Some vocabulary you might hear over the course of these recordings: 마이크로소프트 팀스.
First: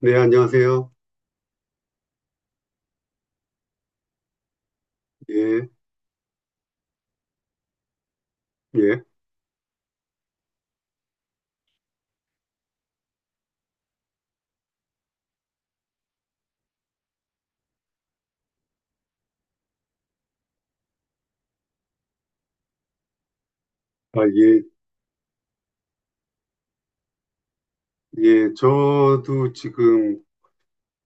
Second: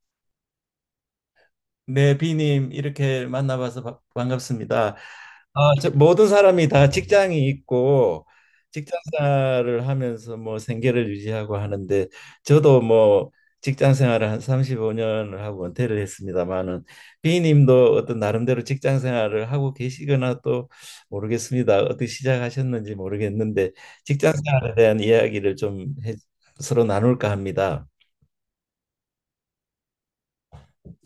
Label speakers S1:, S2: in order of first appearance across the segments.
S1: 네, 안녕하세요.
S2: 네, 비님 이렇게 만나봐서 반갑습니다.
S1: 예,
S2: 아, 저 모든 사람이 다 직장이 있고
S1: 예.
S2: 직장생활을 하면서 뭐 생계를 유지하고 하는데 저도 뭐 직장생활을 한 35년을 하고 은퇴를 했습니다마는, 비님도 어떤 나름대로 직장생활을 하고 계시거나 또 모르겠습니다. 어떻게 시작하셨는지 모르겠는데
S1: 아, 예,
S2: 직장생활에 대한 이야기를 서로 나눌까 합니다.
S1: 예. 저도 지금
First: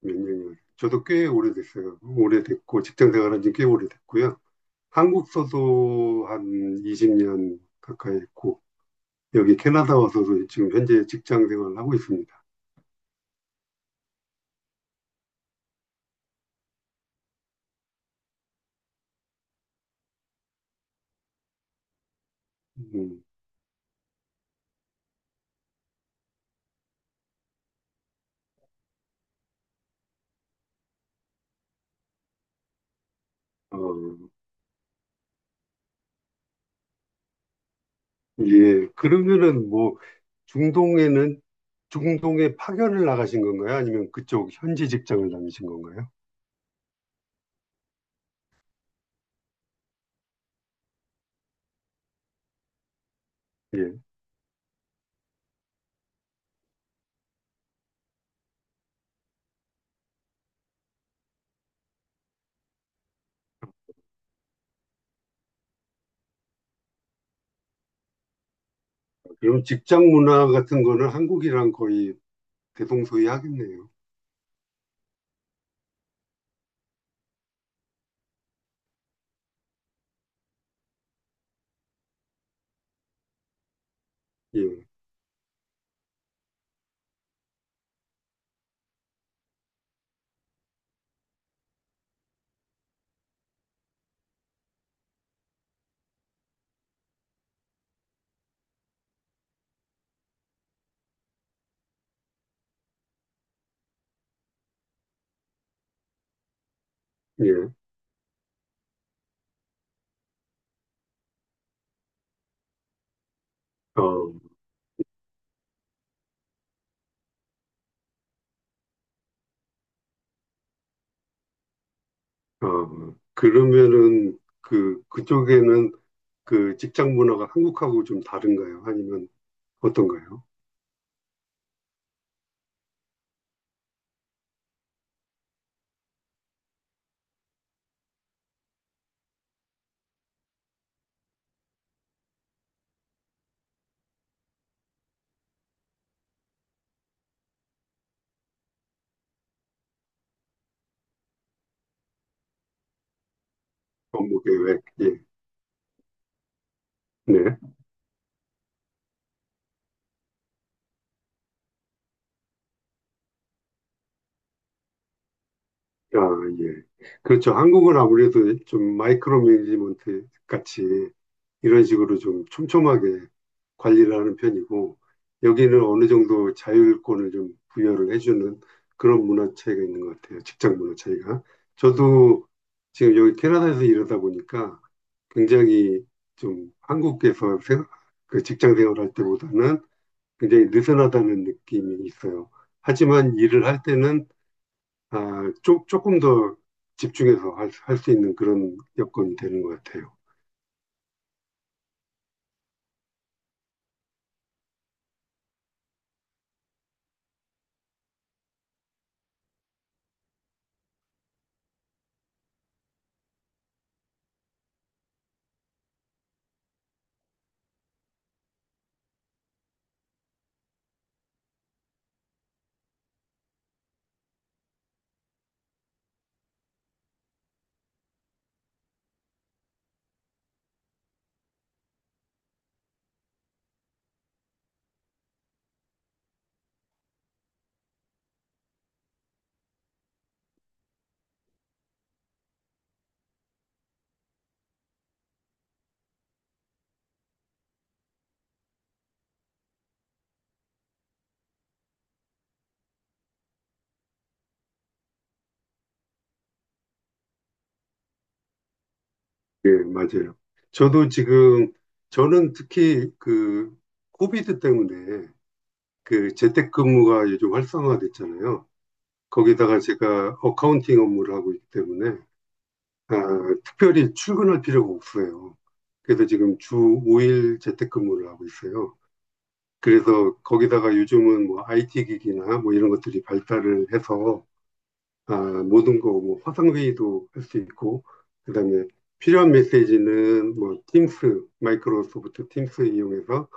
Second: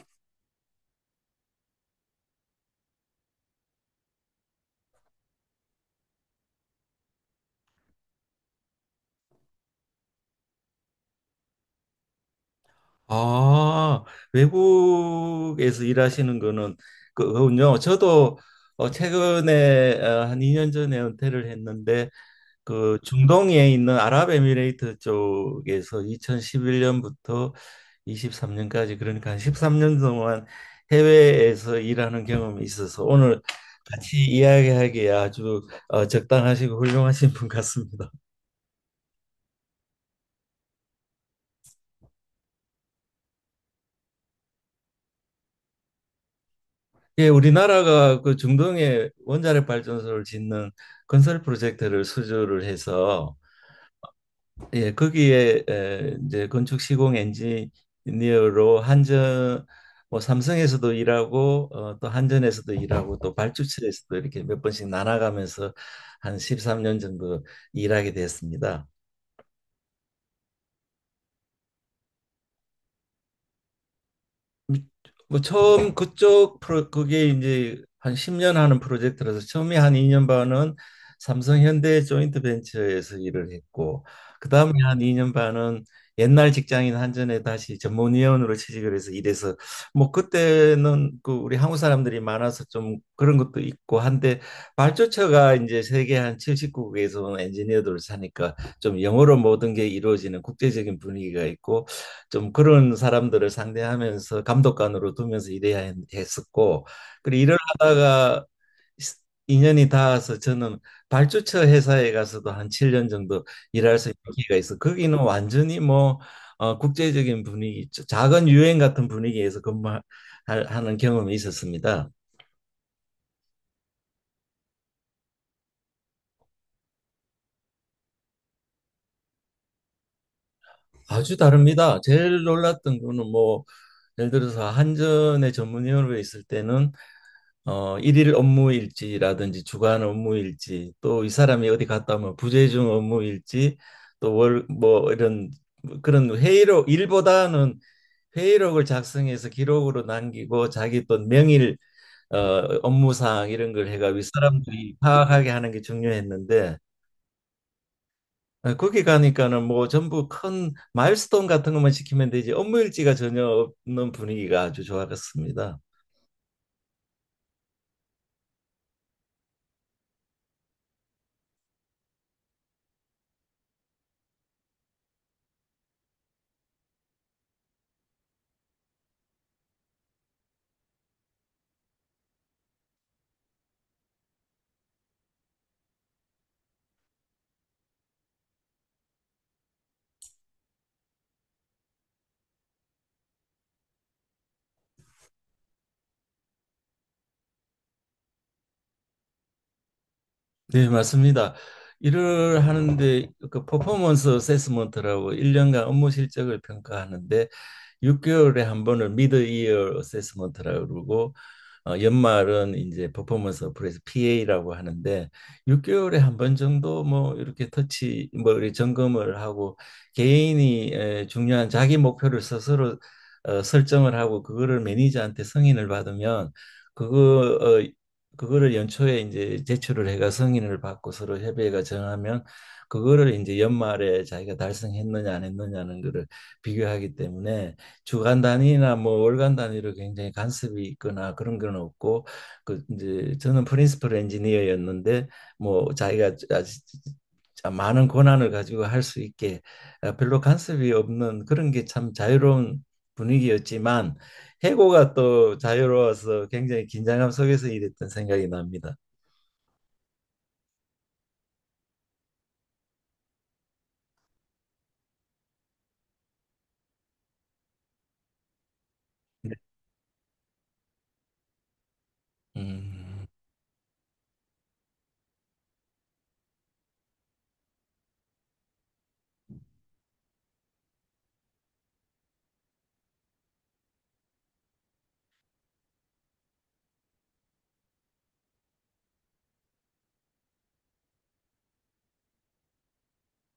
S1: 몇 년이요? 저도 꽤 오래됐어요. 오래됐고, 직장 생활한 지 꽤 오래됐고요. 한국 서도 한 20년 가까이 했고, 여기 캐나다 와서도 지금 현재 직장 생활을 하고 있습니다.
S2: 아, 외국에서 일하시는 거는 그군요. 저도 최근에 한 2년 전에 은퇴를 했는데, 그
S1: 음,
S2: 중동에 있는 아랍에미레이트 쪽에서 2011년부터 23년까지, 그러니까 한 13년 동안 해외에서 일하는 경험이 있어서, 오늘
S1: 어,
S2: 같이 이야기하기에 아주 적당하시고 훌륭하신 분 같습니다.
S1: 예. 그러면은 뭐, 중동에는, 중동에 파견을 나가신 건가요? 아니면 그쪽 현지 직장을 다니신 건가요?
S2: 예, 우리나라가 그 중동에 원자력 발전소를 짓는 건설 프로젝트를 수주를 해서,
S1: 예.
S2: 예, 거기에 이제 건축 시공 엔지니어로 한전 뭐 삼성에서도 일하고 또 한전에서도 일하고 또 발주처에서도 이렇게 몇 번씩 나눠가면서 한 13년 정도 일하게 됐습니다.
S1: 그럼 직장 문화 같은 거는 한국이랑 거의 대동소이 하겠네요.
S2: 뭐 처음 그쪽 프로 그게 이제 한 10년 하는 프로젝트라서, 처음에 한 2년 반은 삼성 현대 조인트 벤처에서 일을 했고, 그다음에
S1: 예,
S2: 한 2년 반은 옛날 직장인 한전에 다시 전문위원으로 취직을 해서 일해서, 뭐 그때는 그 우리 한국 사람들이 많아서 좀 그런 것도 있고 한데, 발주처가 이제 세계 한 70국에서 온 엔지니어들을 사니까 좀 영어로 모든 게 이루어지는 국제적인 분위기가 있고, 좀 그런 사람들을 상대하면서 감독관으로 두면서 일해야 었고, 그리고 일을
S1: 예.
S2: 하다가 인연이 닿아서 저는 발주처 회사에 가서도 한 7년 정도 일할 수 있는
S1: 어,
S2: 기회가 있어. 거기는 완전히 뭐 국제적인 분위기, 작은 유엔 같은 분위기에서 근무하는 경험이 있었습니다.
S1: 그러면은 그, 그쪽에는 그 직장 문화가 한국하고 좀 다른가요? 아니면 어떤가요?
S2: 아주 다릅니다. 제일 놀랐던 거는 뭐 예를 들어서 한전의 전문위원으로 있을 때는 일일 업무일지라든지 주간 업무일지, 또 이 사람이 어디 갔다 오면 부재중 업무일지, 또 월 뭐 이런 그런 회의록 일보다는 회의록을 작성해서 기록으로 남기고, 자기 또 명일 어, 업무사항 이런 걸 해가 위
S1: 업무 계획,
S2: 사람들이
S1: 예,
S2: 파악하게 하는 게 중요했는데,
S1: 네.
S2: 거기 가니까는 뭐 전부 큰 마일스톤 같은 것만 시키면 되지 업무일지가 전혀 없는 분위기가 아주 좋았습니다.
S1: 아, 예. 그렇죠. 한국은 아무래도 좀 마이크로 매니지먼트 같이 이런 식으로 좀 촘촘하게 관리를 하는 편이고, 여기는 어느 정도 자율권을 좀 부여를 해주는 그런 문화 차이가 있는 것 같아요. 직장 문화 차이가. 저도 지금 여기 캐나다에서 일하다 보니까 굉장히 좀 한국에서 그 직장 생활할 때보다는 굉장히 느슨하다는 느낌이 있어요. 하지만 일을 할 때는 아, 조금 더 집중해서 할수 있는 그런 여건이 되는 것 같아요.
S2: 네, 맞습니다. 일을 하는데 그 퍼포먼스 어세스먼트라고 1년간 업무 실적을 평가하는데, 6개월에 한 번을 미드 이어 어세스먼트라고 그러고, 연말은 이제 퍼포먼스 어플에서 PA라고 하는데, 6개월에 한 번 정도 뭐 이렇게 터치 뭐 이렇게 점검을 하고, 개인이 중요한 자기 목표를 스스로 설정을 하고, 그거를 매니저한테 승인을 받으면, 그거 어, 그거를 연초에 이제 제출을 해가 승인을 받고 서로 협의회가 정하면, 그거를 이제 연말에 자기가 달성했느냐 안 했느냐는 거를 비교하기 때문에, 주간 단위나 뭐 월간 단위로 굉장히 간섭이 있거나 그런 건 없고, 그 이제 저는 프린시플 엔지니어였는데 뭐 자기가 아주 많은 권한을 가지고 할 수 있게, 아, 별로 간섭이 없는 그런 게 참 자유로운 분위기였지만, 해고가 또 자유로워서 굉장히 긴장감 속에서 일했던 생각이 납니다.
S1: 예, 맞아요. 저도 지금, 저는 특히 그, 코비드 때문에 그 재택근무가 요즘 활성화됐잖아요. 거기다가 제가 어카운팅 업무를 하고 있기 때문에, 아,
S2: 음,
S1: 특별히 출근할 필요가 없어요. 그래서 지금 주 5일 재택근무를 하고 있어요. 그래서 거기다가 요즘은 뭐 IT 기기나 뭐 이런 것들이 발달을 해서 아, 모든 거, 뭐, 화상회의도 할 수 있고, 그 다음에 필요한 메시지는 뭐, 팀스, 마이크로소프트 팀스 이용해서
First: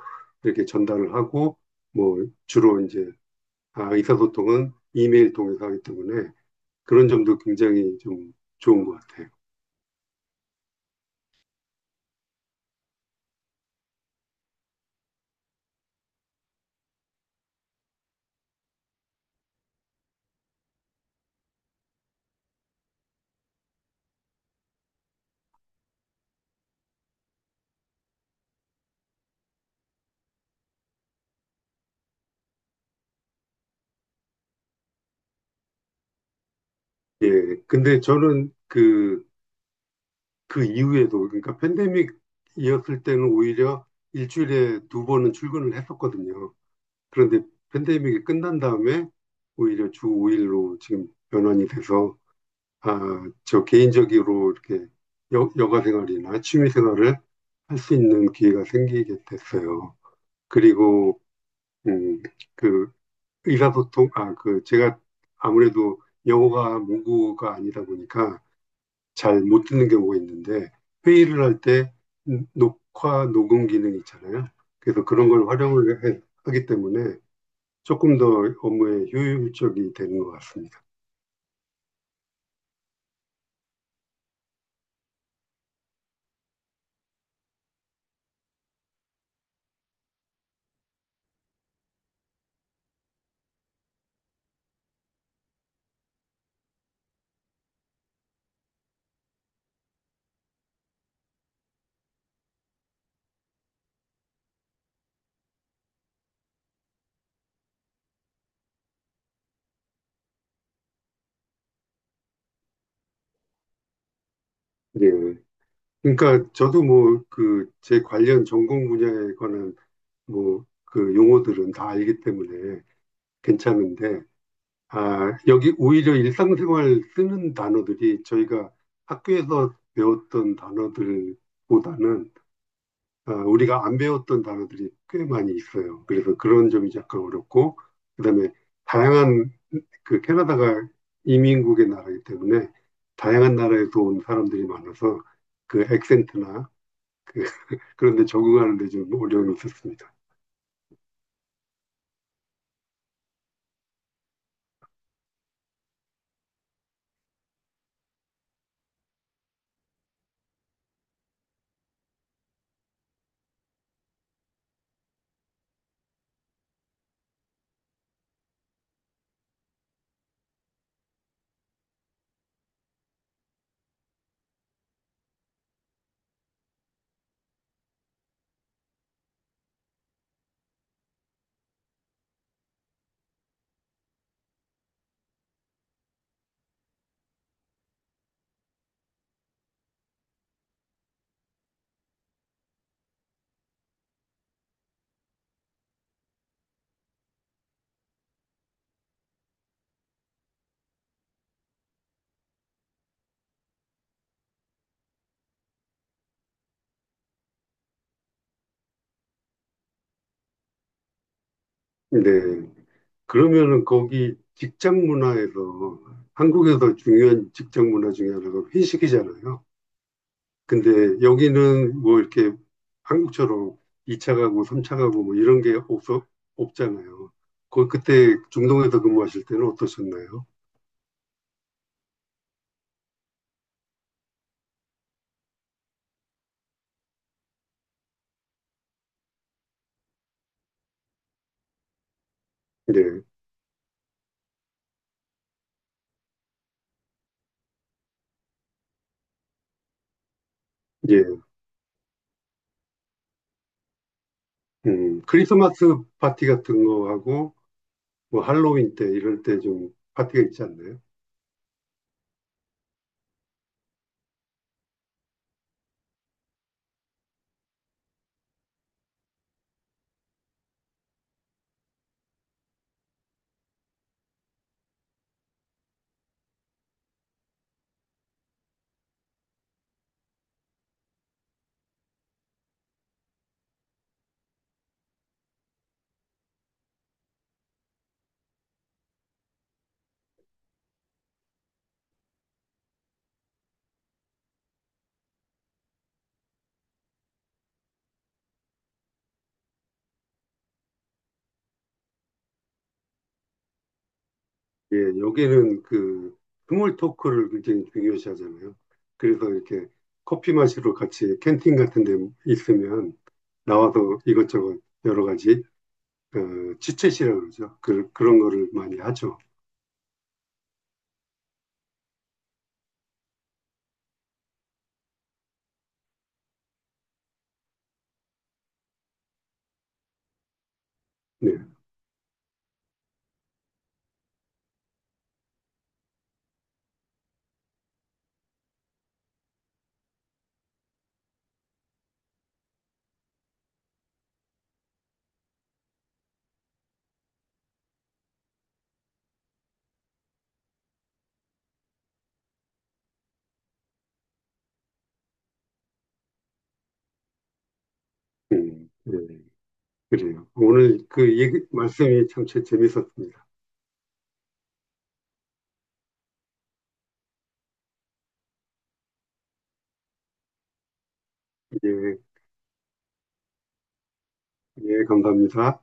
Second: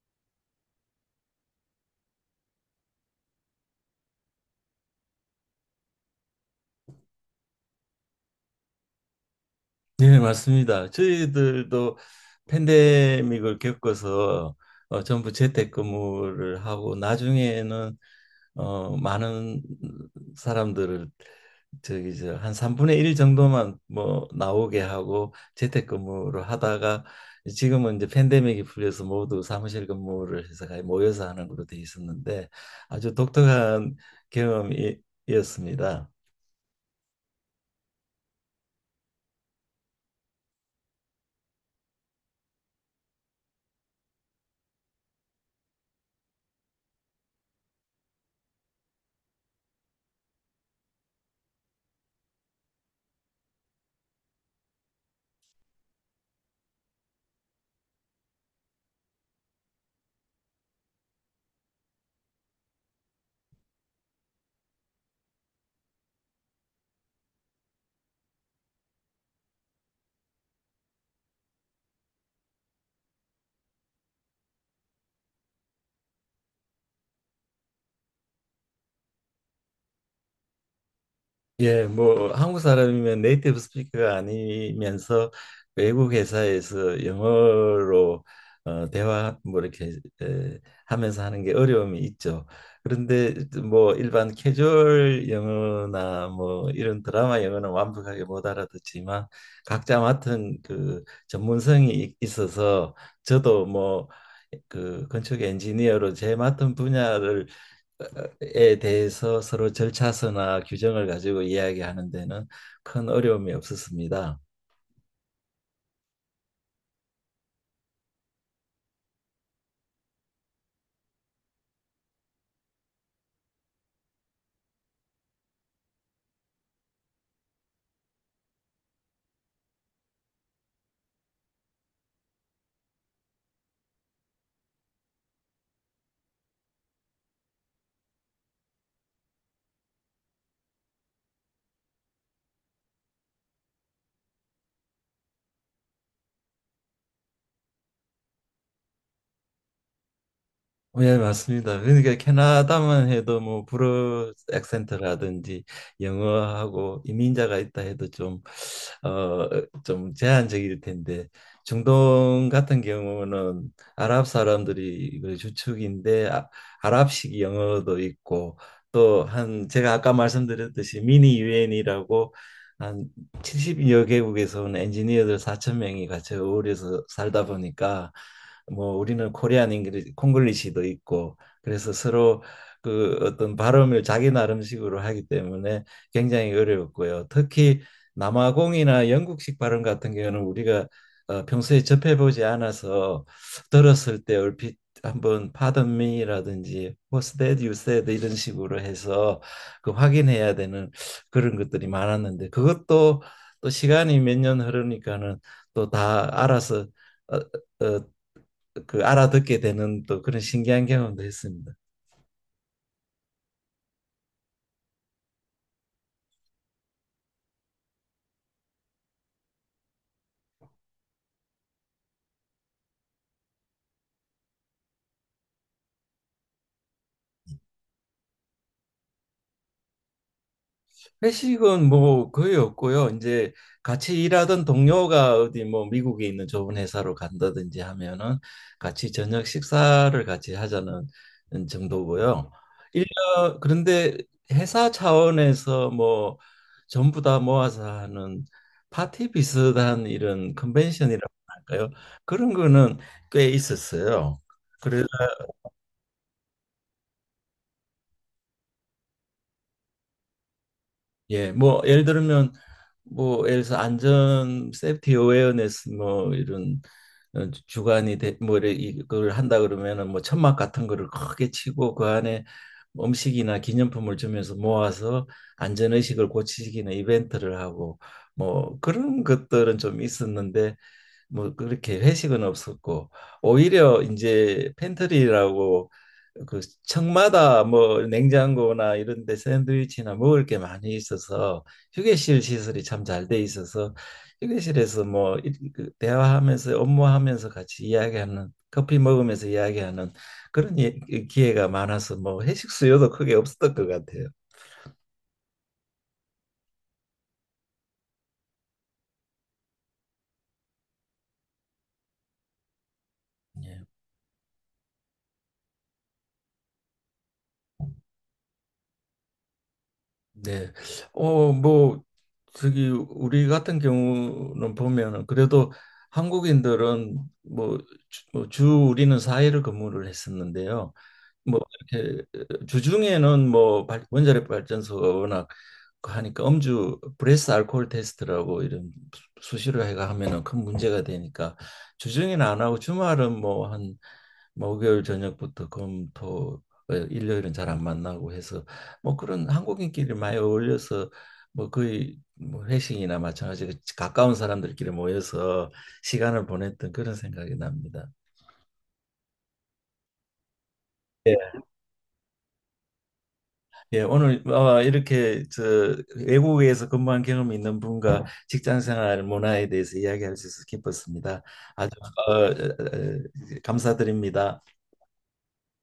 S1: 이렇게 전달을 하고, 뭐, 주로 이제, 아, 의사소통은 이메일 통해서 하기 때문에 그런 점도 굉장히 좀 좋은 것 같아요.
S2: 네, 맞습니다. 저희들도 팬데믹을 겪어서 전부 재택근무를 하고, 나중에는 많은 사람들을 저기 저 한 3분의 1 정도만 뭐 나오게 하고 재택근무로 하다가, 지금은 이제 팬데믹이 풀려서 모두 사무실 근무를 해서 거의 모여서 하는 걸로 돼 있었는데, 아주 독특한 경험이었습니다.
S1: 예. 근데 저는 그, 그 이후에도, 그러니까 팬데믹이었을 때는 오히려 일주일에 두 번은 출근을 했었거든요. 그런데 팬데믹이 끝난 다음에 오히려 주 5일로 지금 변환이 돼서 아, 저 개인적으로 이렇게 여가 생활이나 취미 생활을 할 수 있는 기회가 생기게 됐어요. 그리고 음, 그 의사소통 아, 그 제가 아무래도 영어가 모국어가 아니다 보니까 잘 못 듣는 경우가 있는데 회의를 할 때 녹화 녹음 기능이 있잖아요. 그래서 그런 걸 하기 때문에 조금 더 업무에 효율적이 되는 것 같습니다.
S2: 예, 뭐 한국 사람이면 네이티브 스피커가 아니면서 외국 회사에서 영어로 대화 뭐 이렇게 하면서 하는 게 어려움이 있죠. 그런데 뭐 일반 캐주얼 영어나 뭐 이런 드라마 영어는 완벽하게 못 알아듣지만, 각자 맡은 그 전문성이 있어서, 저도 뭐 그 건축 엔지니어로 제 맡은 분야를 에 대해서 서로 절차서나 규정을 가지고 이야기하는 데는 큰 어려움이 없었습니다.
S1: 예. 그러니까 저도 뭐 그 제 관련 전공 분야에 관한 뭐 그 용어들은 다 알기 때문에 괜찮은데 아, 여기 오히려 일상생활 쓰는 단어들이 저희가 학교에서 배웠던 단어들보다는 아, 우리가 안 배웠던 단어들이 꽤 많이 있어요. 그래서 그런 점이 약간 어렵고 그다음에 다양한 그 캐나다가 이민국의 나라이기 때문에 다양한 나라에서 온 사람들이 많아서 그 액센트나 그 그런 데 적응하는 데 좀 어려움이 있었습니다.
S2: 예, 맞습니다. 그러니까 캐나다만 해도 뭐 불어 액센트라든지 영어하고 이민자가 있다 해도 좀, 어, 좀 제한적일 텐데, 중동 같은 경우는 아랍 사람들이 그 주축인데, 아, 아랍식 영어도 있고, 또 한 제가 아까 말씀드렸듯이 미니 유엔이라고 한 70여 개국에서 온 엔지니어들 4천 명이 같이 어울려서 살다 보니까, 뭐 우리는 코리안 잉글리 콩글리시도 있고, 그래서 서로 그 어떤 발음을 자기 나름식으로 하기 때문에 굉장히 어려웠고요. 특히 남아공이나 영국식 발음 같은 경우는 우리가 평소에 접해보지 않아서 들었을 때, 얼핏 한번 pardon me라든지 what's that you said 이런 식으로 해서 그 확인해야 되는 그런 것들이 많았는데, 그것도 또 시간이 몇 년 흐르니까는 또 다 알아서, 어, 어, 그 알아듣게 되는 또 그런 신기한 경험도 했습니다.
S1: 네. 그러면은 거기 직장 문화에서 한국에서 중요한 직장 문화 중에 하나가 회식이잖아요. 근데 여기는 뭐 이렇게 한국처럼 2차 가고 3차 가고 뭐 이런 게 없어 없잖아요. 거 그때 중동에서 근무하실 때는 어떠셨나요?
S2: 회식은 뭐 거의 없고요. 이제 같이 일하던 동료가 어디 뭐 미국에 있는 좋은 회사로 간다든지 하면은 같이 저녁 식사를 같이 하자는 정도고요.
S1: 네.
S2: 일년 그런데 회사 차원에서 뭐 전부 다 모아서 하는 파티 비슷한 이런
S1: 예.
S2: 컨벤션이라고 할까요? 그런 거는 꽤 있었어요. 그래
S1: 크리스마스 파티 같은 거하고 뭐 할로윈 때 이럴 때 좀 파티가 있지 않나요?
S2: 예, 뭐 예를 들면 뭐 예를 들어서 안전 세프티 어웨어네스 뭐 이런 주관이 돼, 뭐 이래 이걸 한다 그러면은, 뭐 천막 같은 거를 크게 치고 그 안에 음식이나 기념품을 주면서 모아서 안전 의식을 고치기는 이벤트를 하고, 뭐 그런 것들은 좀 있었는데, 뭐 그렇게 회식은 없었고, 오히려 이제 팬트리라고 그 층마다 뭐 냉장고나 이런 데 샌드위치나 먹을 게 많이 있어서 휴게실 시설이 참 잘 돼 있어서, 휴게실에서 뭐 그 대화하면서 업무하면서 같이 이야기하는, 커피 먹으면서 이야기하는 그런 기회가 많아서 뭐 회식 수요도 크게 없었던 것 같아요.
S1: 예, 여기는 그 스몰 토크를 굉장히 중요시 하잖아요. 그래서 이렇게 커피 마시러 같이 캔팅 같은 데 있으면
S2: 예.
S1: 나와서 이것저것 여러 가지 어, 치챗이라고 그러죠. 그, 그런 거를 많이 하죠.
S2: 네. 뭐, 저기, 우리 같은 경우는 보면은, 그래도 한국인들은 뭐, 주, 뭐주 우리는 4일을 근무를 했었는데요.
S1: 네,
S2: 뭐 이렇게 주중에는 뭐 원자력 발전소가 워낙 하니까, 음주 브레스 알코올 테스트라고 이런, 수시로 해가 하면은 큰 문제가 되니까, 주중에는 안 하고 주말은 뭐 한 목요일 저녁부터 금, 토, 일요일은 잘 안 만나고 해서, 뭐 그런 한국인끼리 많이 어울려서 뭐 거의 뭐 회식이나 마찬가지로 가까운 사람들끼리 모여서 시간을 보냈던 그런 생각이 납니다.
S1: 예, 그래요. 오늘 그 얘기, 말씀이 참 재밌었습니다.
S2: 예, 오늘 이렇게 저 외국에서 근무한 경험이 있는 분과 직장 생활 문화에 대해서 이야기할 수 있어서 기뻤습니다. 아주
S1: 예,
S2: 어, 어, 어, 감사드립니다.
S1: 예, 감사합니다.